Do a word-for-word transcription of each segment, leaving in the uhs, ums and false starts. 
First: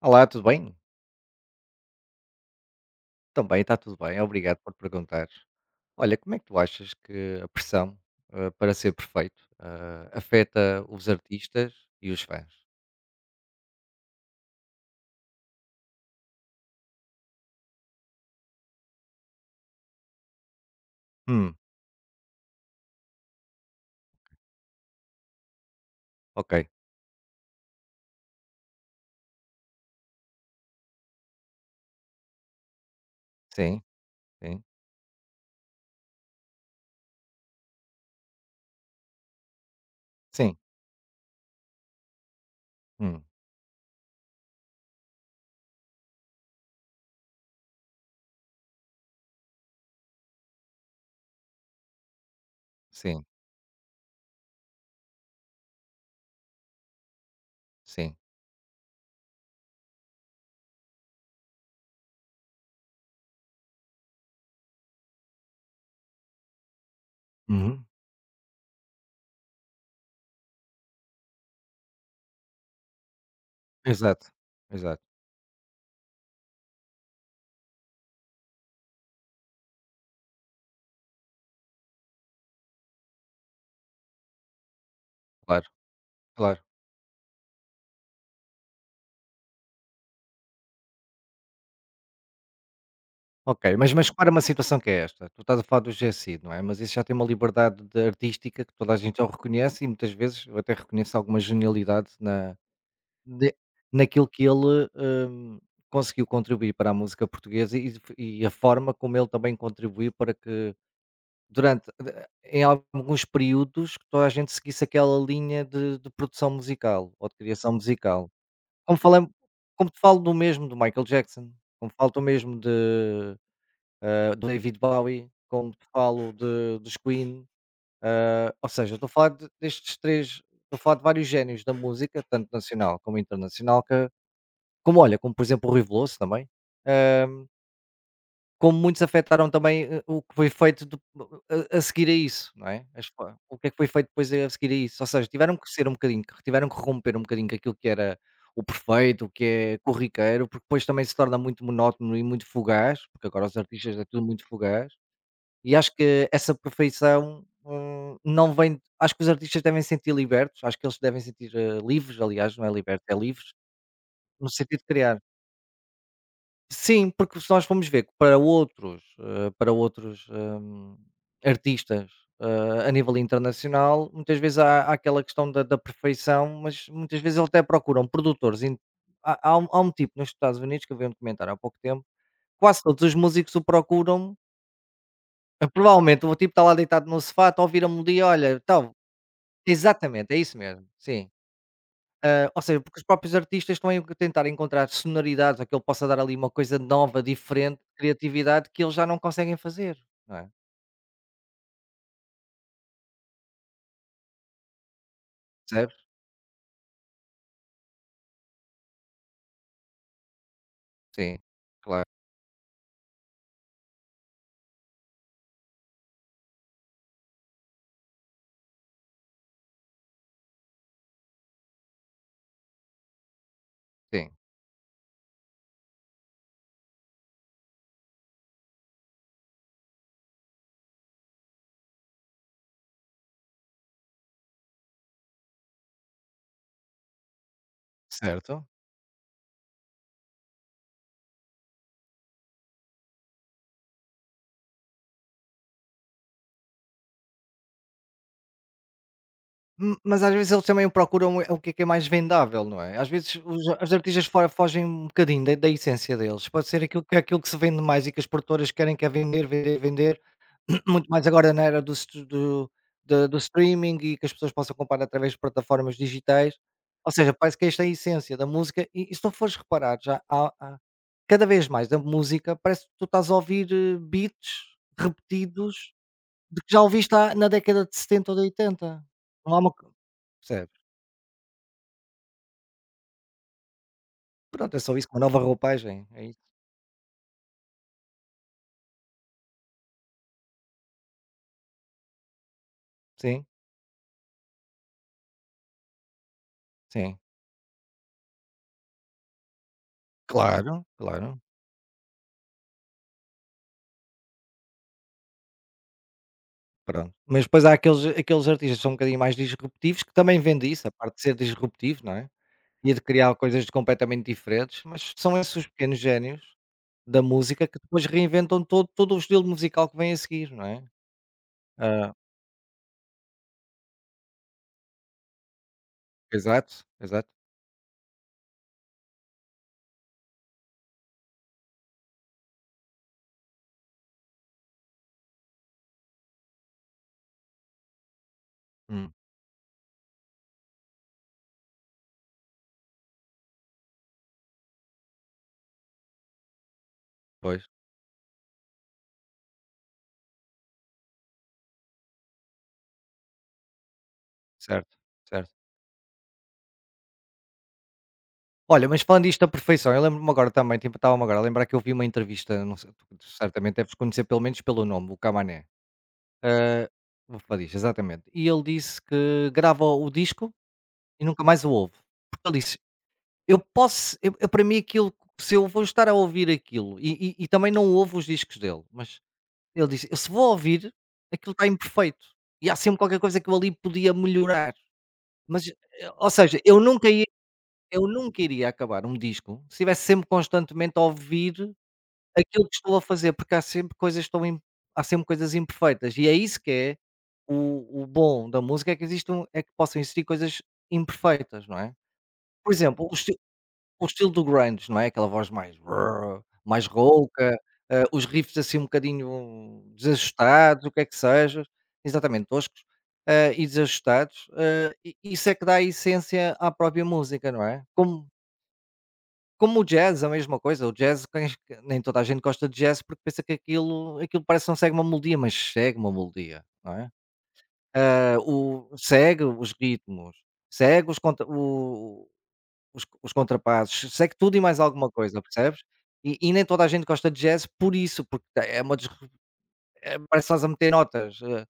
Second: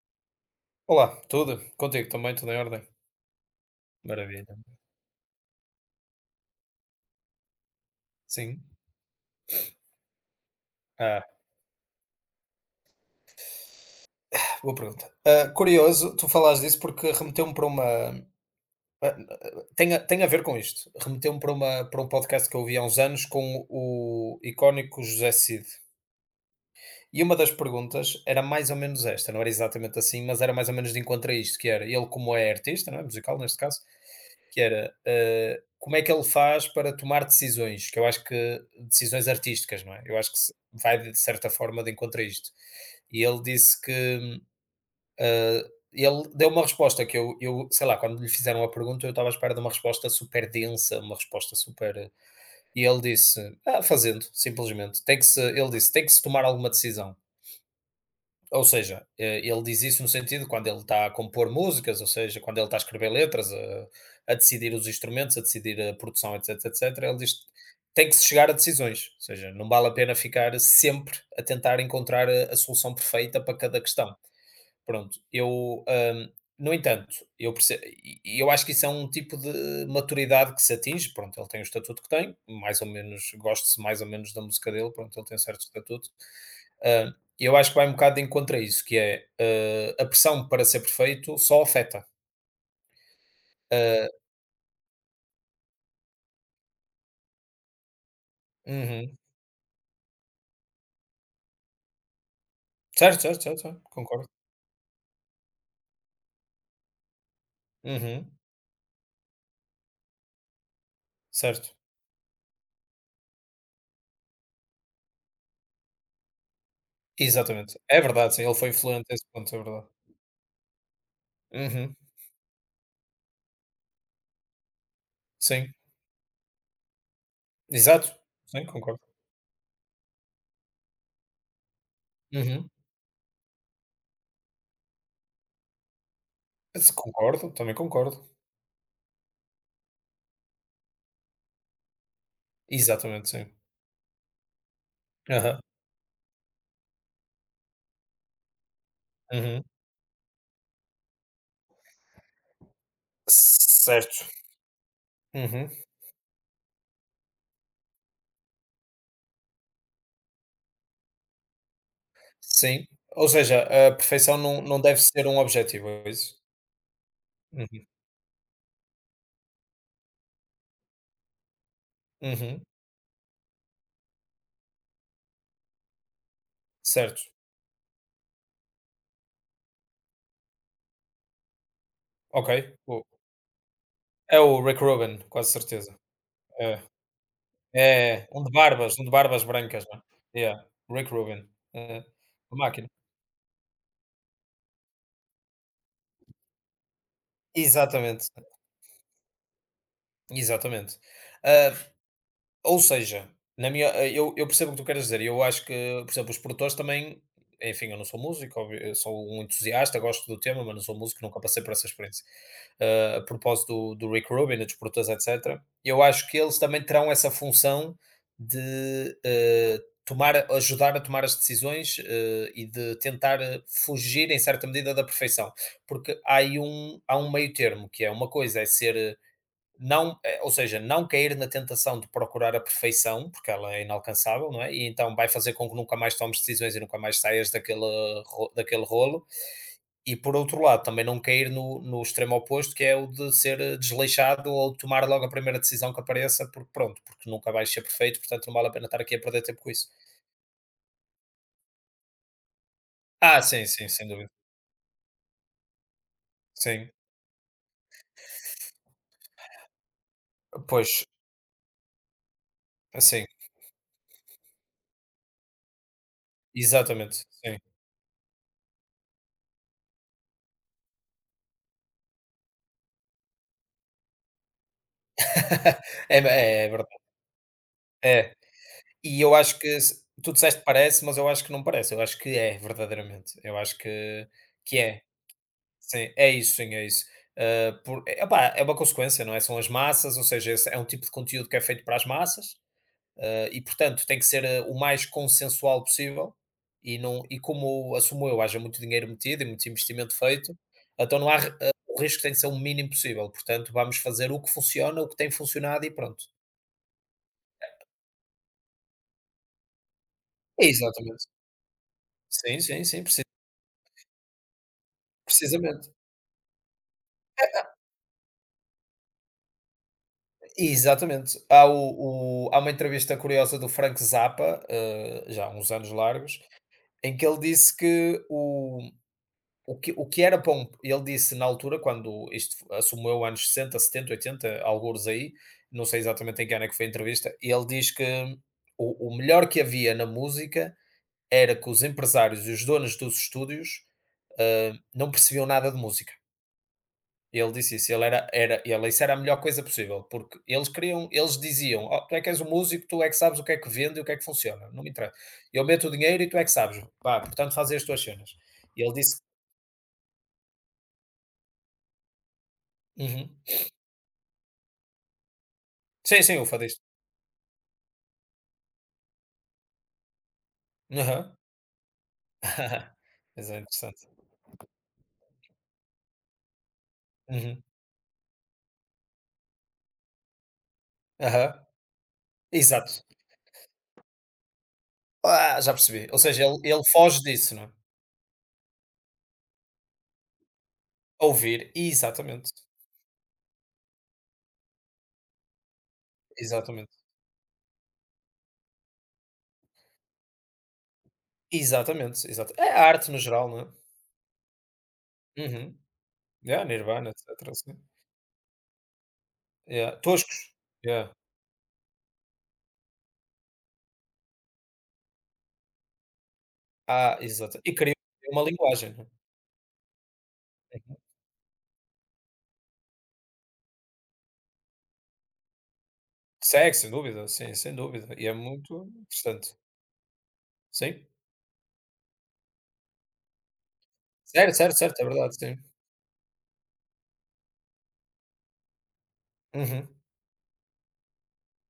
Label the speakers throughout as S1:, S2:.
S1: Olá, tudo bem?
S2: Olá, tudo? Contigo também, tudo em ordem?
S1: Também está tudo bem,
S2: Maravilha.
S1: obrigado por perguntar. Olha, como é que tu achas que a pressão eh,
S2: Sim.
S1: para ser perfeito eh, afeta os
S2: Ah,
S1: artistas e os fãs?
S2: boa pergunta. Ah, curioso, tu falaste disso porque remeteu-me para uma. ah, Tem a, tem a ver com isto. Remeteu-me para,
S1: Hum,
S2: uma, para um podcast que eu ouvi há uns anos com o icónico José Cid.
S1: ok.
S2: E uma das perguntas era mais ou menos esta, não era exatamente assim, mas era mais ou menos de encontro a isto, que era ele como é artista, não é, musical neste caso,
S1: Sim,
S2: que
S1: sim,
S2: era eh, como é que ele faz para tomar decisões, que eu acho que decisões artísticas, não é? Eu acho que se-
S1: sim,
S2: vai de certa forma de encontro a isto. E
S1: hum,
S2: ele disse que hum, eh, ele deu uma resposta que eu, eu, sei lá, quando lhe fizeram a pergunta, eu estava à espera de uma resposta super densa, uma resposta super. E ele
S1: sim,
S2: disse, ah, fazendo, simplesmente. Tem que se, ele disse, tem que se tomar alguma decisão.
S1: sim.
S2: Ou seja, eh, ele diz isso no sentido quando ele está a compor músicas, ou seja, quando ele está a escrever letras, a, a decidir os instrumentos, a decidir a produção, etc, etc, ele diz que
S1: Uhum.
S2: tem que se chegar a decisões, ou seja, não vale a pena ficar sempre a tentar encontrar a, a solução perfeita para cada questão.
S1: Exato, exato,
S2: Pronto, eu, hã, no entanto, eu perce e e eu acho que isso é um tipo de maturidade que se atinge. Pronto, ele tem o estatuto que tem, mais ou menos goste-se mais ou menos da música dele. Pronto, ele tem um certo
S1: claro,
S2: estatuto.
S1: claro.
S2: Hã, eu acho que vai um bocado de encontro a isso, que é, hã, a pressão para ser perfeito só afeta.
S1: Ok, mas, mas
S2: Hã
S1: para uma situação que é esta, tu estás a falar do G GSI, não é? Mas isso já tem uma liberdade de artística que toda a
S2: Uhum.
S1: gente já o reconhece e muitas vezes eu até reconheço alguma genialidade na.
S2: Certo, certo,
S1: De
S2: certo, certo,
S1: Naquilo
S2: concordo.
S1: que ele, hum, conseguiu contribuir para a música portuguesa e f
S2: Uhum,
S1: e a forma como ele também contribuiu para que
S2: certo.
S1: durante de em alguns períodos que toda a gente seguisse aquela linha de de produção musical ou de criação
S2: Exatamente. É
S1: musical.
S2: verdade, sim, ele foi
S1: Como
S2: influente a esse
S1: falamo
S2: ponto, é verdade.
S1: Como te falo do mesmo do Michael Jackson, como
S2: Uhum,
S1: falo do mesmo de, hã, do David Bowie, como
S2: sim,
S1: te falo de dos Queen,
S2: exato,
S1: hã,
S2: sim,
S1: ou seja,
S2: concordo.
S1: estou a falar de destes três, estou a falar de vários génios da música, tanto
S2: Uhum.
S1: nacional como internacional, que como olha, como por exemplo o Rui Veloso também,
S2: Se
S1: hum,
S2: concordo, também concordo.
S1: como muitos afetaram também, eh, o que foi feito de a a seguir a isso, não é? As
S2: Exatamente,
S1: fo
S2: sim.
S1: O que é que foi feito depois a seguir a isso, ou seja, tiveram
S2: Aham.
S1: que ser um bocadinho, que- tiveram que romper um bocadinho com aquilo que era o perfeito, o que
S2: Uhum.
S1: é corriqueiro, porque depois também se torna muito monótono e muito fugaz, porque agora os artistas é tudo
S2: Certo.
S1: muito fugaz,
S2: Uhum.
S1: e acho que essa perfeição, hum, não vem acho que os artistas devem se sentir libertos, acho que eles se devem se sentir, eh, livres, aliás, não é
S2: Sim.
S1: libertos, é
S2: Ou
S1: livres,
S2: seja, a perfeição
S1: no
S2: não
S1: sentido
S2: não
S1: de
S2: deve
S1: criar.
S2: ser um objetivo, é isso?
S1: Sim, porque se nós
S2: Uhum.
S1: formos ver que para outros, eh, para outros, hum, artistas,
S2: Uhum.
S1: eh, a nível internacional, muitas vezes há há aquela questão da da perfeição, mas muitas
S2: Certo.
S1: vezes eles até procuram produtores in há há um há um tipo nos Estados Unidos que eu vi um documentário há pouco tempo,
S2: Ok.
S1: quase todos
S2: O
S1: os músicos o procuram.
S2: É o Rick Rubin, quase
S1: Eh,
S2: certeza.
S1: provavelmente o tipo está lá
S2: É.
S1: deitado no sofá, está a ouvir a
S2: É,
S1: melodia,
S2: é. Um de
S1: olha, tal.
S2: barbas, um de barbas brancas, não é?
S1: Exatamente, é isso
S2: Yeah,
S1: mesmo,
S2: Rick
S1: sim.
S2: Rubin. Aham.
S1: Ah,
S2: A
S1: ou seja,
S2: máquina.
S1: porque os próprios artistas estão a tentar encontrar sonoridades, ou que ele possa dar ali uma coisa nova, diferente,
S2: Exatamente,
S1: criatividade, que eles já não conseguem fazer, não é?
S2: exatamente. Ah, Ou seja, na minha eh, eu eu percebo o que tu queres dizer e eu acho que,
S1: Percebes?
S2: por exemplo, os produtores também enfim, eu não sou músico, óbvio, eu sou um entusiasta, gosto do tema, mas não sou músico,
S1: Sim,
S2: nunca passei por essa
S1: claro,
S2: experiência. Ah, a propósito do do Rick Rubin e dos produtores, etcétera, eu acho que eles também terão essa função de, eh, tomar ajudar a tomar as decisões, eh, e de tentar eh,
S1: sim,
S2: fugir, em certa medida, da perfeição. Porque há aí um há um meio termo, que é uma coisa é ser não, eh, ou seja, não cair na tentação de procurar a perfeição, porque ela é inalcançável, não é? E então vai fazer com que nunca mais tomes decisões e nunca mais saias daquele, ro-
S1: certo.
S2: daquele rolo. E por outro lado, também não cair no, no extremo oposto, que é o de ser eh, desleixado ou de tomar logo a primeira decisão que apareça, porque pronto, porque nunca vais ser perfeito, portanto não vale a pena estar aqui a perder tempo com isso.
S1: M- Mas às vezes eles também procuram é o que é que é mais vendável, não é? Às vezes
S2: Ah,
S1: os,
S2: sim, sim,
S1: os
S2: sem
S1: artistas
S2: dúvida.
S1: fora fogem um bocadinho da, da essência deles. Pode ser
S2: Sim,
S1: aquilo que, é aquilo que se vende mais e que as produtoras querem, que é vender, vender, vender.
S2: pois,
S1: Muito mais agora na era do str do
S2: sim,
S1: do do streaming, e que as pessoas possam comprar através de plataformas digitais, ou
S2: exatamente.
S1: seja, parece
S2: Sim.
S1: que esta é a essência da música. E e se tu fores reparar, já há há cada vez mais da música parece que tu estás a ouvir, eh, beats repetidos
S2: É,
S1: de
S2: é, é
S1: que já
S2: verdade.
S1: ouviste há na década de setenta
S2: É,
S1: ou de oitenta.
S2: e eu
S1: Não há
S2: acho
S1: uma
S2: que
S1: co
S2: se tu disseste
S1: Percebes?
S2: parece, mas eu acho que não parece, eu acho que é verdadeiramente, eu acho que
S1: Pronto,
S2: que
S1: é só
S2: é,
S1: isso, uma nova roupagem,
S2: sim,
S1: é
S2: é
S1: isso.
S2: isso, sim, é isso. Ah, por eh, opá, é uma consequência, não é, são as massas, ou seja, esse é um tipo de conteúdo que é feito para as massas,
S1: Sim,
S2: ah, e portanto tem que ser, eh, o mais consensual possível, e
S1: sim.
S2: não e como assumo eu, haja muito dinheiro metido e muito investimento feito,
S1: Claro,
S2: então não há
S1: claro,
S2: ri ah, o risco tem que ser o mínimo possível, portanto vamos fazer o que funciona, o que tem funcionado e pronto.
S1: pronto. Mas depois há aqueles aqueles artistas que são um bocadinho mais disruptivos que também
S2: É.
S1: vendem isso, a parte de
S2: Exatamente.
S1: ser disruptivo, não é?
S2: Sim, sim,
S1: E de
S2: sim, preci
S1: criar coisas completamente diferentes, mas são esses os
S2: precisamente.
S1: pequenos génios da música que depois reinventam todo todo o estilo musical que vem a seguir, não é?
S2: Exatamente. Há,
S1: Hã,
S2: o, o- há uma entrevista curiosa do Frank Zappa, eh, já há uns anos largos,
S1: exato,
S2: em que
S1: exato.
S2: ele disse que o, o, que, o que era para um. Ele disse na altura, quando isto f- assumiu anos sessenta, setenta, oitenta, alguns aí, não sei exatamente em que ano é que foi a entrevista, e ele diz que o,
S1: Hum,
S2: o melhor que havia na música era que os empresários e os donos dos estúdios eh, não percebiam nada de música. Ele
S1: pois,
S2: disse isso, ele era era ele isso era a melhor coisa possível, porque eles queriam eles diziam: "Oh, tu é que és o músico, tu é que sabes o que é que vende e o que é que funciona, não me
S1: certo,
S2: interessa.
S1: certo.
S2: Eu meto o dinheiro e tu é que sabes, pá, portanto faz as tuas cenas". E
S1: Olha,
S2: ele
S1: mas
S2: disse
S1: falando isto da perfeição, eu lembro-me agora também, tipo, estava-me agora a lembrar que eu vi uma entrevista, não sei, tu
S2: Uhum.
S1: certamente deves conhecer pelo menos pelo nome, o Camanè.
S2: Sim, sim, o fadista.
S1: Hã, o Fadista, exatamente. E ele disse que grava o disco e
S2: Aham.
S1: nunca mais o ouve, porque ele disse:
S2: Mas
S1: "Eu
S2: é interessante.
S1: posso, eu, eu para mim aquilo, se eu vou estar a ouvir aquilo e, e- e
S2: Uhum.
S1: também não ouvo os discos dele". Mas ele disse, eu se vou ouvir, aquilo
S2: Aham.
S1: está imperfeito e há sempre
S2: Exato.
S1: qualquer coisa que eu ali podia melhorar.
S2: Ah,
S1: Mas,
S2: já percebi.
S1: eh,
S2: Ou
S1: ou
S2: seja,
S1: seja,
S2: ele
S1: eu
S2: ele
S1: nunca
S2: foge
S1: ia,
S2: disso, não é?
S1: eu nunca iria acabar um disco se estivesse sempre constantemente a ouvir
S2: Ouvir, exatamente,
S1: aquilo que estou a fazer, porque há sempre coisas que estão, im- há sempre coisas imperfeitas e é isso que é
S2: exatamente,
S1: o, o bom da música, é que existam, é que possam existir coisas imperfeitas, não é?
S2: exatamente, exato. É
S1: Por
S2: a
S1: exemplo,
S2: arte no
S1: os
S2: geral, não é?
S1: o estilo do grunge, não é? Aquela voz mais
S2: Uhum.
S1: brrr,
S2: Yeah,
S1: mais
S2: Nirvana, etcétera,
S1: rouca,
S2: sim.
S1: eh, os riffs assim um bocadinho
S2: Yeah. Toscos.
S1: desajustados, o que é
S2: Yeah.
S1: que seja, exatamente, toscos, eh, e desajustados, eh, i isso é que dá a essência à própria
S2: Ah,
S1: música,
S2: exata
S1: não
S2: e
S1: é?
S2: cria
S1: Como
S2: uma linguagem, né.
S1: como o jazz, a mesma coisa, o
S2: Uhum.
S1: jazz cães nem toda a gente gosta de jazz porque pensa que aquilo aquilo parece que não segue uma melodia, mas segue uma melodia,
S2: Segue, sem
S1: não é?
S2: dúvida, sim, sem dúvida. E é
S1: Eh, o
S2: muito
S1: Segue
S2: interessante.
S1: os ritmos,
S2: Sim.
S1: segue os conta o os os contrapassos, segue
S2: Certo,
S1: tudo e
S2: certo,
S1: mais
S2: certo, é
S1: alguma
S2: verdade,
S1: coisa,
S2: sim.
S1: percebes? E e nem toda a gente gosta de jazz por isso, porque tá, é uma des
S2: Uhum.
S1: eh, parece que estás a meter notas, eh,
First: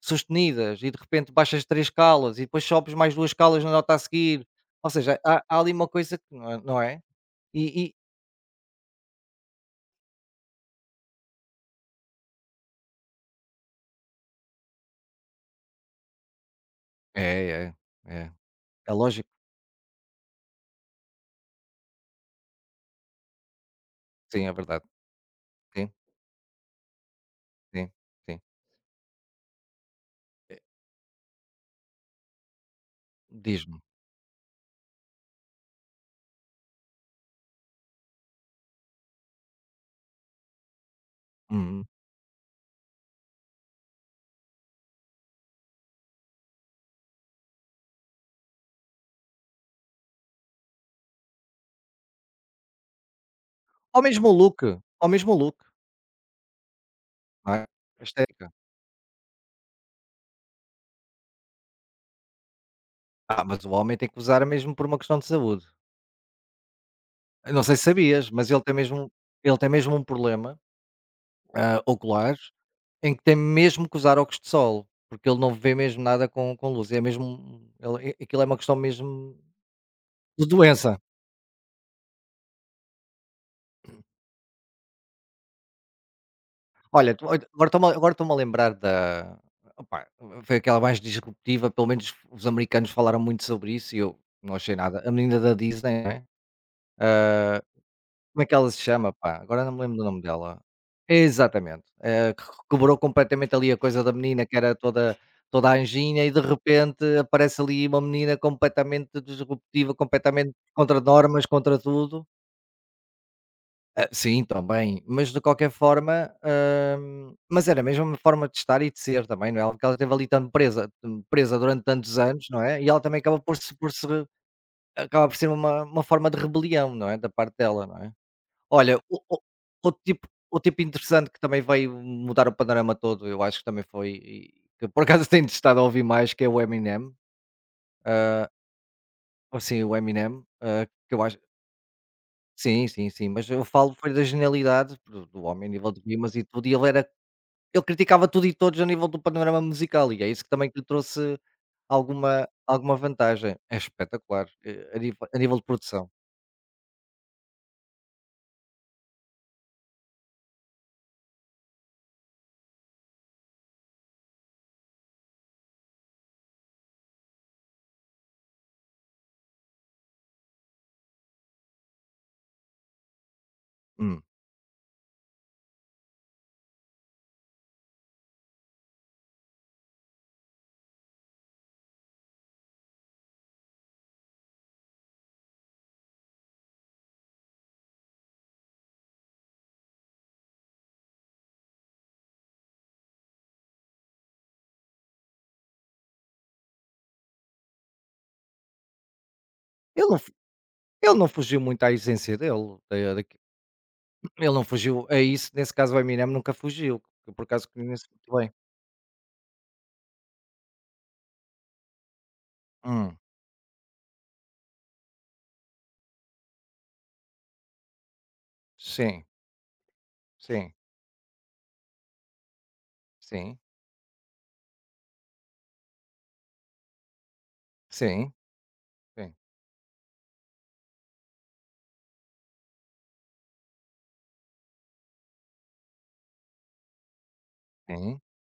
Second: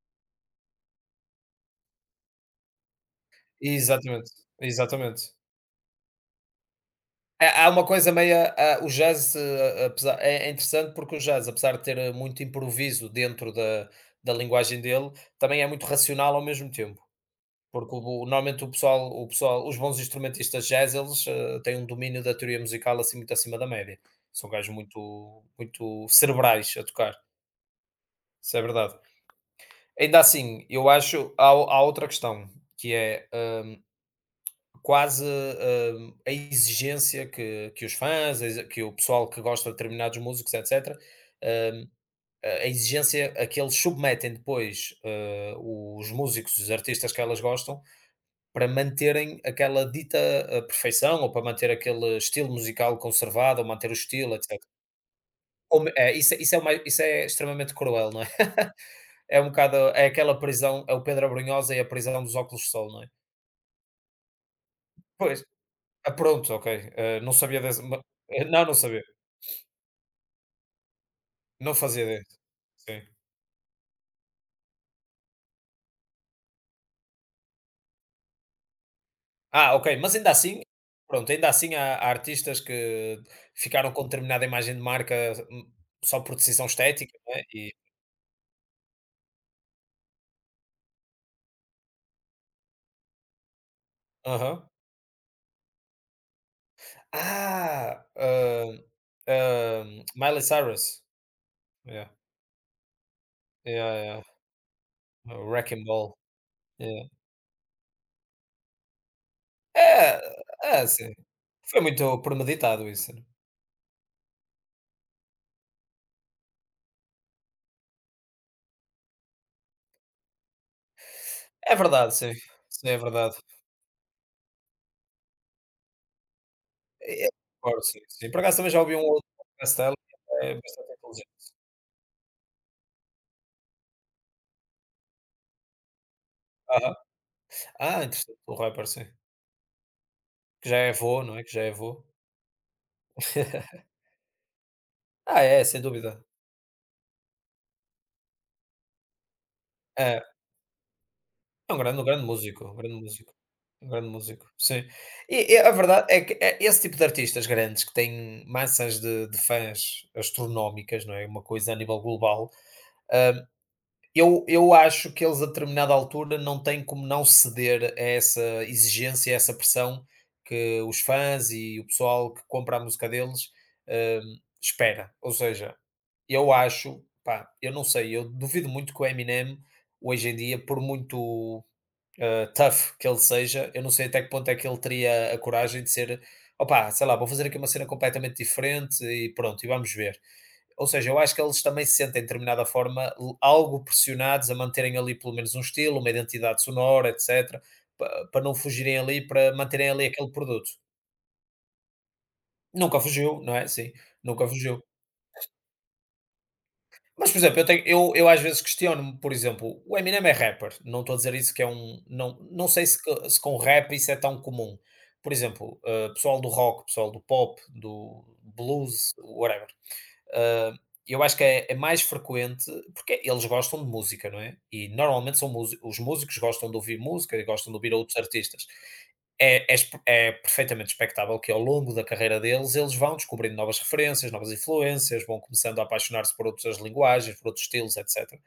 S1: sustenidas, e de repente baixas três escalas e depois sobes mais duas escalas na nota a
S2: Exatamente,
S1: seguir, ou seja,
S2: exatamente.
S1: há há ali uma coisa que não é não é?
S2: Há há
S1: E
S2: uma
S1: e
S2: coisa meia ah, o jazz, eh, apesar é é interessante porque o jazz, apesar de ter eh, muito improviso dentro da da linguagem dele, também é muito racional ao mesmo tempo.
S1: é, é,
S2: Porque o
S1: é.
S2: normalmente o
S1: É
S2: pessoal
S1: lógico,
S2: o pessoal os bons instrumentistas de jazz eles, eh, têm um domínio da teoria musical, assim, muito acima da média.
S1: sim,
S2: São
S1: é
S2: gajos
S1: verdade.
S2: muito
S1: Sim,
S2: muito cerebrais a tocar,
S1: sim, sim.
S2: isso é verdade. Ainda assim, eu acho há o há outra questão, que é,
S1: Diz-me.
S2: hum, quase, hum, a exigência que que os fãs, a exa que o pessoal que gosta de determinados músicos, etcétera,
S1: Uhum.
S2: hum, a a exigência a que eles submetem depois, eh, os músicos, os artistas que elas gostam, para manterem aquela dita, hã, perfeição ou para manter aquele estilo musical conservado ou manter o
S1: Ou mesmo
S2: estilo,
S1: look,
S2: etcétera.
S1: ao mesmo look,
S2: Como é, isso é, isso é o isso é
S1: não é?
S2: extremamente cruel, não é?
S1: Estética.
S2: É um bocado é aquela prisão é o Pedro Abrunhosa e a prisão dos óculos de sol, não é?
S1: Ah, mas o homem tem que usar mesmo por uma questão de
S2: Pois.
S1: saúde.
S2: Ah, pronto, ok. Hã, não
S1: Eu
S2: sabia
S1: não sei
S2: dessa
S1: se
S2: ma
S1: sabias,
S2: eh,
S1: mas ele
S2: não,
S1: tem
S2: não sabia.
S1: mesmo ele tem mesmo um problema,
S2: Não
S1: ah,
S2: fazia ideia.
S1: ocular,
S2: Sim.
S1: em que tem mesmo que usar óculos de sol, porque ele não vê mesmo nada com com luz, é mesmo ele a aquilo é uma questão mesmo
S2: Ah, ok, mas ainda
S1: de
S2: assim
S1: doença.
S2: pronto, ainda assim há há artistas que ficaram com determinada imagem de marca, hum, só por decisão
S1: Olha,
S2: estética,
S1: tu
S2: não é?
S1: olha, agora
S2: E
S1: estou-me a agora estou-me a lembrar da opá, foi aquela mais disruptiva, pelo menos os americanos falaram muito sobre isso e eu não
S2: aham.
S1: achei nada. A menina da Disney, não é? Ah,
S2: Ah,
S1: como é que ela se
S2: um,
S1: chama, pá? Agora não me lembro do
S2: um,
S1: nome
S2: Miley
S1: dela.
S2: Cyrus.
S1: Exatamente,
S2: Yeah,
S1: eh, que quebrou completamente ali a
S2: yeah,
S1: coisa da
S2: yeah.
S1: menina que era toda
S2: O
S1: toda
S2: Wrecking Ball.
S1: anjinha, e de
S2: Yeah.
S1: repente aparece ali uma menina completamente disruptiva,
S2: É,
S1: completamente
S2: é
S1: contra
S2: sim.
S1: normas, contra
S2: Foi muito
S1: tudo.
S2: premeditado isso, né?
S1: Ah, sim, também, mas de qualquer forma, hum, mas era mesmo uma forma de estar e de ser também, não é? Porque ela esteve ali tão presa tão presa
S2: É
S1: durante
S2: verdade,
S1: tantos
S2: sim.
S1: anos, não é? E
S2: Sim, é
S1: ela também
S2: verdade.
S1: acaba por se por se acaba por ser uma uma forma de rebelião, não
S2: E
S1: é, da parte
S2: concordo,
S1: dela, não
S2: sim,
S1: é?
S2: sim. Por acaso também já ouvi
S1: Olha,
S2: um
S1: o
S2: outro
S1: o
S2: podcast
S1: o
S2: dela que
S1: tipo
S2: é
S1: o tipo
S2: bastante
S1: interessante que
S2: inteligente.
S1: também veio mudar o panorama todo, eu acho que também foi, e que por acaso tenho estado a ouvir mais, que é o
S2: Aham.
S1: Eminem.
S2: Ah, interessante. O rapper, sim.
S1: Ou Sim, o Eminem,
S2: Que já
S1: hã,
S2: é
S1: que eu
S2: avô, não
S1: acho,
S2: é? Que já é avô.
S1: sim, sim, sim, mas eu falo foi da genialidade do do
S2: Ah, é,
S1: homem a
S2: sem
S1: nível de
S2: dúvida.
S1: rimas e tudo, e ele era, ele criticava tudo e todos a nível do panorama musical, e é
S2: É.
S1: isso que também que lhe trouxe
S2: É um grande um grande
S1: alguma
S2: músico, um grande
S1: alguma
S2: músico,
S1: vantagem. É
S2: um grande
S1: espetacular,
S2: músico, sim.
S1: eh, a nível a
S2: E
S1: nível
S2: e
S1: de
S2: a verdade
S1: produção.
S2: é que, eh, esse tipo de artistas grandes que têm massas de de fãs astronómicas, não é, uma coisa a nível global, eu eu acho que eles a determinada altura não têm como não ceder a essa exigência, a essa pressão que os fãs e o pessoal que compra a música deles, hã,
S1: Hum.
S2: espera. Ou seja, eu acho, pá, eu não sei, eu duvido muito que o Eminem hoje em dia, por muito tough que ele seja, eu não sei até que ponto é que ele teria a coragem de ser, opá, sei lá, vou fazer aqui uma cena completamente diferente e pronto, e vamos ver. Ou seja, eu acho que eles também se sentem, de determinada forma, l- algo pressionados a manterem ali pelo menos um estilo, uma identidade sonora, etcétera, pa- para não fugirem ali, para manterem ali
S1: Ele não
S2: aquele
S1: fu-
S2: produto.
S1: Ele não fugiu muito à essência dele,
S2: Nunca
S1: da.
S2: fugiu, não é? Sim, nunca
S1: Ele não
S2: fugiu.
S1: fugiu a isso, nesse caso o Eminem nunca fugiu, que
S2: Mas,
S1: eu
S2: por
S1: por
S2: exemplo, eu
S1: acaso
S2: tenho
S1: conheço
S2: eu eu
S1: muito
S2: às
S1: bem.
S2: vezes questiono-me. Por exemplo, o Eminem é rapper, não estou a dizer isso que é um não não sei se
S1: Hum,
S2: co se com rap isso é tão comum. Por exemplo, hã, pessoal do rock, pessoal do pop, do blues,
S1: sim,
S2: whatever. Ah,
S1: sim,
S2: eu acho que é, é mais frequente, porque eles
S1: sim,
S2: gostam de música, não é? E normalmente são músi- os músicos gostam de ouvir música e gostam de ouvir outros
S1: sim,
S2: artistas. É, é, espe- é perfeitamente expectável que ao longo da carreira deles eles vão descobrindo novas referências, novas influências, vão começando a apaixonar-se por outras linguagens, por outros estilos,
S1: sim,
S2: etcétera.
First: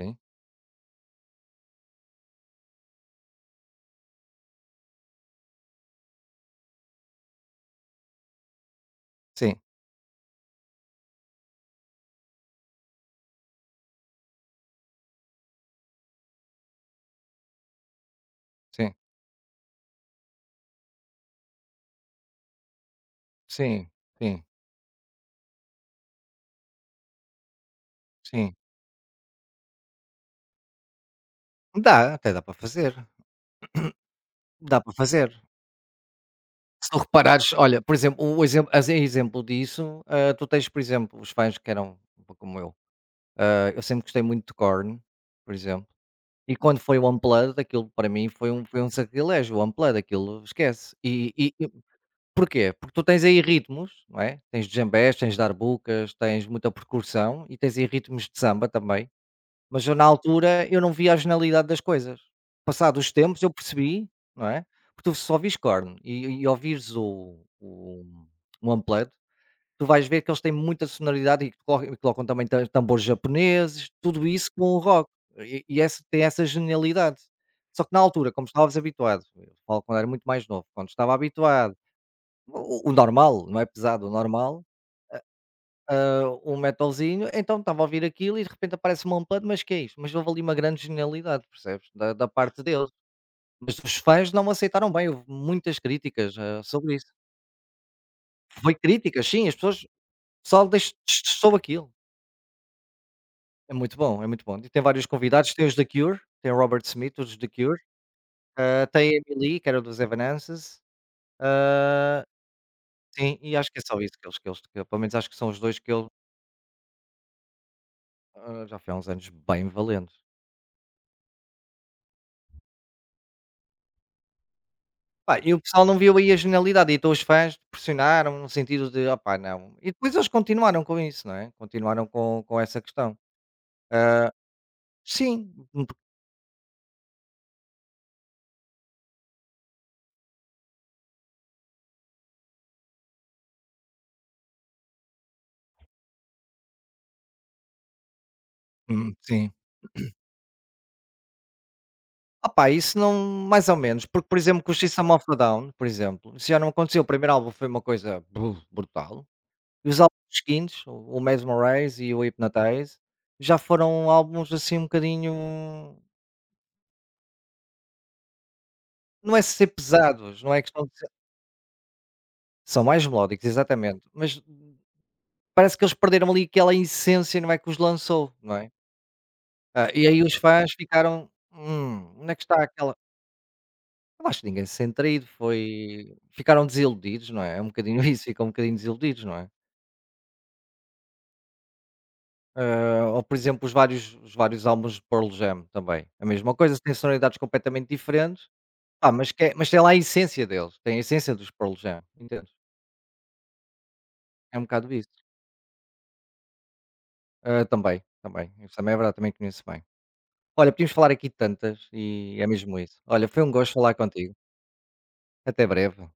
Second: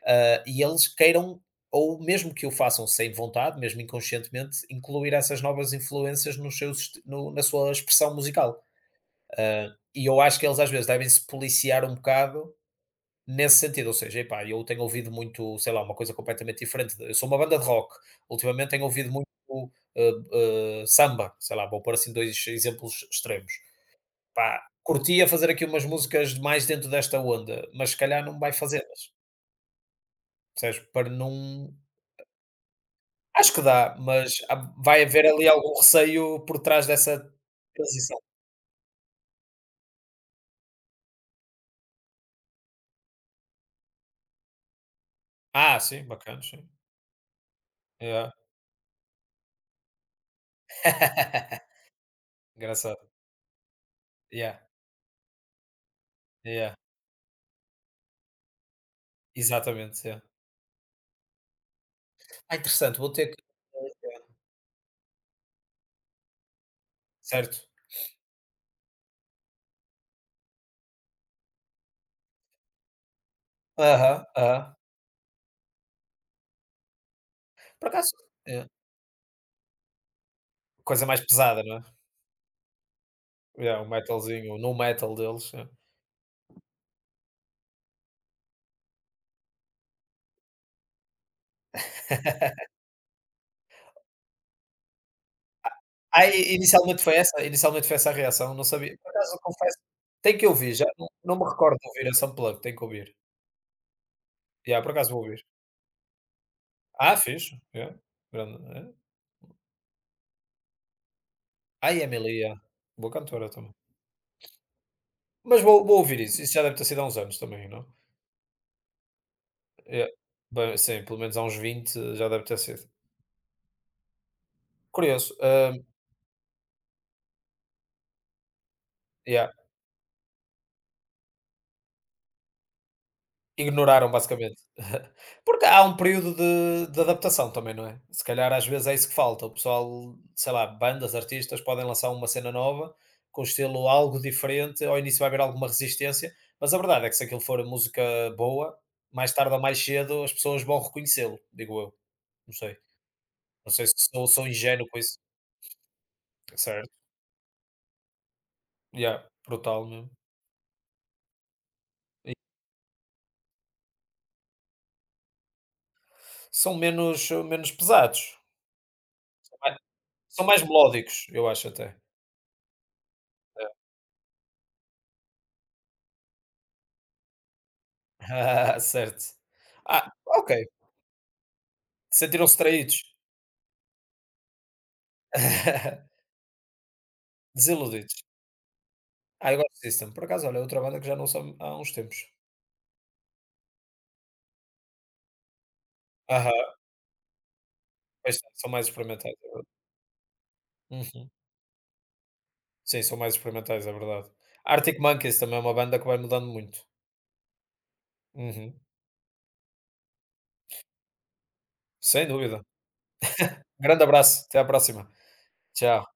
S1: sim,
S2: Ah, e eles queiram, ou mesmo que o façam sem vontade, mesmo inconscientemente, incluir essas novas influências nos seus, esti- no- na sua expressão musical.
S1: sim,
S2: Ah, e eu acho que eles às vezes devem se policiar um bocado nesse sentido, ou seja, epá, eu tenho ouvido muito, sei lá, uma coisa completamente diferente. Eu sou uma banda de rock, ultimamente tenho
S1: sim,
S2: ouvido muito eh, eh, samba, sei lá, vou pôr assim dois exemplos extremos.
S1: sim, sim, sim,
S2: Pá, curtia fazer aqui umas músicas mais dentro desta onda, mas se calhar não vai
S1: sim.
S2: fazê-las, percebes? Para não.
S1: Dá, até dá para fazer,
S2: Acho que dá, mas há-
S1: dá para
S2: vai haver
S1: fazer.
S2: ali algum receio por trás
S1: Se tu
S2: dessa
S1: reparares, olha, por
S2: transição.
S1: exemplo, o exemplo, as exemplo disso, ah, tu tens, por exemplo, os fãs que eram um pouco como eu. Ah, eu sempre gostei muito de Korn, por
S2: Ah,
S1: exemplo.
S2: sim, bacana,
S1: E
S2: sim.
S1: quando foi o Unplugged, aquilo para mim
S2: Yeah.
S1: foi um, foi um sacrilégio, o Unplugged, aquilo esquece. E porquê? Porque tu
S2: Engraçado.
S1: tens aí ritmos, não é?
S2: Yeah.
S1: Tens djembés, tens darbucas, tens muita
S2: Yeah,
S1: percussão e tens aí ritmos de samba também, mas eu
S2: exatamente,
S1: na
S2: yeah.
S1: altura eu não via a genialidade das coisas.
S2: Ah, interessante,
S1: Passados
S2: vou
S1: os
S2: ter que
S1: tempos eu percebi, não é? Porque tu só ouvires corno e, e ouvires o,
S2: certo.
S1: o, o unplugged, tu vais ver que eles têm muita sonoridade, e que colo- e colocam também tam- tambores japoneses,
S2: Aham,
S1: tudo isso com
S2: aham.
S1: o rock. E, e essa, tem essa genialidade. Só
S2: Por
S1: que na
S2: acaso
S1: altura, como
S2: yeah,
S1: estavas habituado, eu falo quando era muito mais novo, quando
S2: coisa
S1: estava
S2: mais pesada,
S1: habituado
S2: não é?
S1: o o normal, não é
S2: Yeah, o
S1: pesado, o
S2: metalzinho, o
S1: normal,
S2: nu metal deles, yeah.
S1: hã, um metalzinho, então estava a ouvir aquilo e de repente aparece-me um Unplugged, mas que é isto? Mas houve ali uma grande genialidade, percebes? Da da parte deles. Mas os fãs não aceitaram bem, houve muitas
S2: Ah,
S1: críticas,
S2: e
S1: hã, sobre
S2: inicialmente
S1: isso.
S2: foi essa inicialmente foi essa a reação, não
S1: Foi
S2: sabia. Por
S1: críticas,
S2: acaso eu
S1: sim, as
S2: confesso,
S1: pessoas
S2: tem que
S1: só
S2: ouvir, já não não me
S1: pessoal deix
S2: recordo de
S1: aquilo.
S2: ouvir essa Unplugged, tem que ouvir.
S1: É muito bom, é muito bom. E tem
S2: Yeah, por
S1: vários
S2: acaso vou ouvir.
S1: convidados, tem os The Cure, tem o Robert
S2: Ah,
S1: Smith, os The
S2: fiz
S1: Cure,
S2: yeah, grande,
S1: hã,
S2: é.
S1: tem a Amy que era dos Evanescence,
S2: A
S1: hã,
S2: Emily, yeah, boa
S1: sim,
S2: cantora
S1: e acho
S2: também.
S1: que é só isso que eles que eles que pelo menos acho que são os
S2: Mas
S1: dois
S2: vou
S1: que
S2: vou
S1: eu,
S2: ouvir isso. Isso já deve ter sido há uns anos também, não?
S1: hã, já foi há uns anos bem
S2: Yeah,
S1: valentes.
S2: bem, sim, pelo menos há uns vinte já deve ter sido. Curioso,
S1: Pá, e o pessoal
S2: hum,
S1: não viu aí a genialidade, e então os fãs pressionaram no sentido de: "Opá,
S2: yeah.
S1: não". E depois eles continuaram com isso, não é? Continuaram com com essa questão.
S2: Ignoraram basicamente. Porque
S1: Sim,
S2: há
S1: hum,
S2: um período de de adaptação também, não é? Se calhar às vezes é isso que falta. O pessoal, sei lá, bandas, artistas podem lançar uma cena nova, com um estilo algo diferente, ao início vai haver alguma resistência, mas a verdade é que se aquilo for música boa,
S1: hum,
S2: mais
S1: sim.
S2: tarde ou mais cedo as pessoas vão reconhecê-lo, digo eu. Não
S1: Opá,
S2: sei.
S1: isso não, mais
S2: Não
S1: ou
S2: sei se
S1: menos,
S2: sou
S1: porque, por
S2: sou
S1: exemplo, com os
S2: ingénuo com
S1: System
S2: isso.
S1: of a Down, por exemplo, isso já não
S2: Certo.
S1: aconteceu. O primeiro álbum foi uma coisa bru-
S2: Yeah,
S1: brutal,
S2: brutal
S1: e os
S2: mesmo.
S1: álbuns seguintes, o o Mesmerize e o Hypnotize, já foram álbuns, assim, um bocadinho
S2: São menos menos pesados,
S1: não é ser pesados,
S2: são
S1: não é
S2: mais
S1: questão de ser,
S2: melódicos, eu acho até.
S1: são mais melódicos, exatamente, mas parece que eles perderam ali aquela essência, não é, que os lançou, não é?
S2: Ah, certo.
S1: Ah, e
S2: Ah,
S1: aí os
S2: ok.
S1: fãs ficaram: "Hum, onde é que
S2: Sentiram-se
S1: está aquela".
S2: traídos,
S1: Eu acho que ninguém se sente traído, foi ficaram desiludidos, não é? É um bocadinho isso,
S2: desiludidos.
S1: ficam um bocadinho desiludidos, não é?
S2: Ah, eu gosto disso também. Por acaso, olha, é outra banda que já não são há uns tempos.
S1: Ah, ou por exemplo, os vários os vários álbuns de Pearl Jam também, a mesma
S2: Aham,
S1: coisa, têm sonoridades completamente
S2: pois
S1: diferentes,
S2: são, são mais
S1: ah, mas
S2: experimentais,
S1: que
S2: é
S1: é,
S2: verdade.
S1: mas tem lá a essência deles, tem a
S2: Uhum.
S1: essência dos Pearl Jam, entendes?
S2: Sim, são mais experimentais, é verdade.
S1: É um bocado
S2: Arctic
S1: isso.
S2: Monkeys também é uma banda que vai mudando muito.
S1: Ah, também, também,
S2: Uhum.
S1: isso também é verdade, também conheço bem. Olha, podíamos falar aqui de tantas
S2: Sem
S1: e é
S2: dúvida.
S1: mesmo isso. Olha, foi um gosto falar
S2: Grande
S1: contigo.
S2: abraço, até à próxima.
S1: Até breve.
S2: Tchau.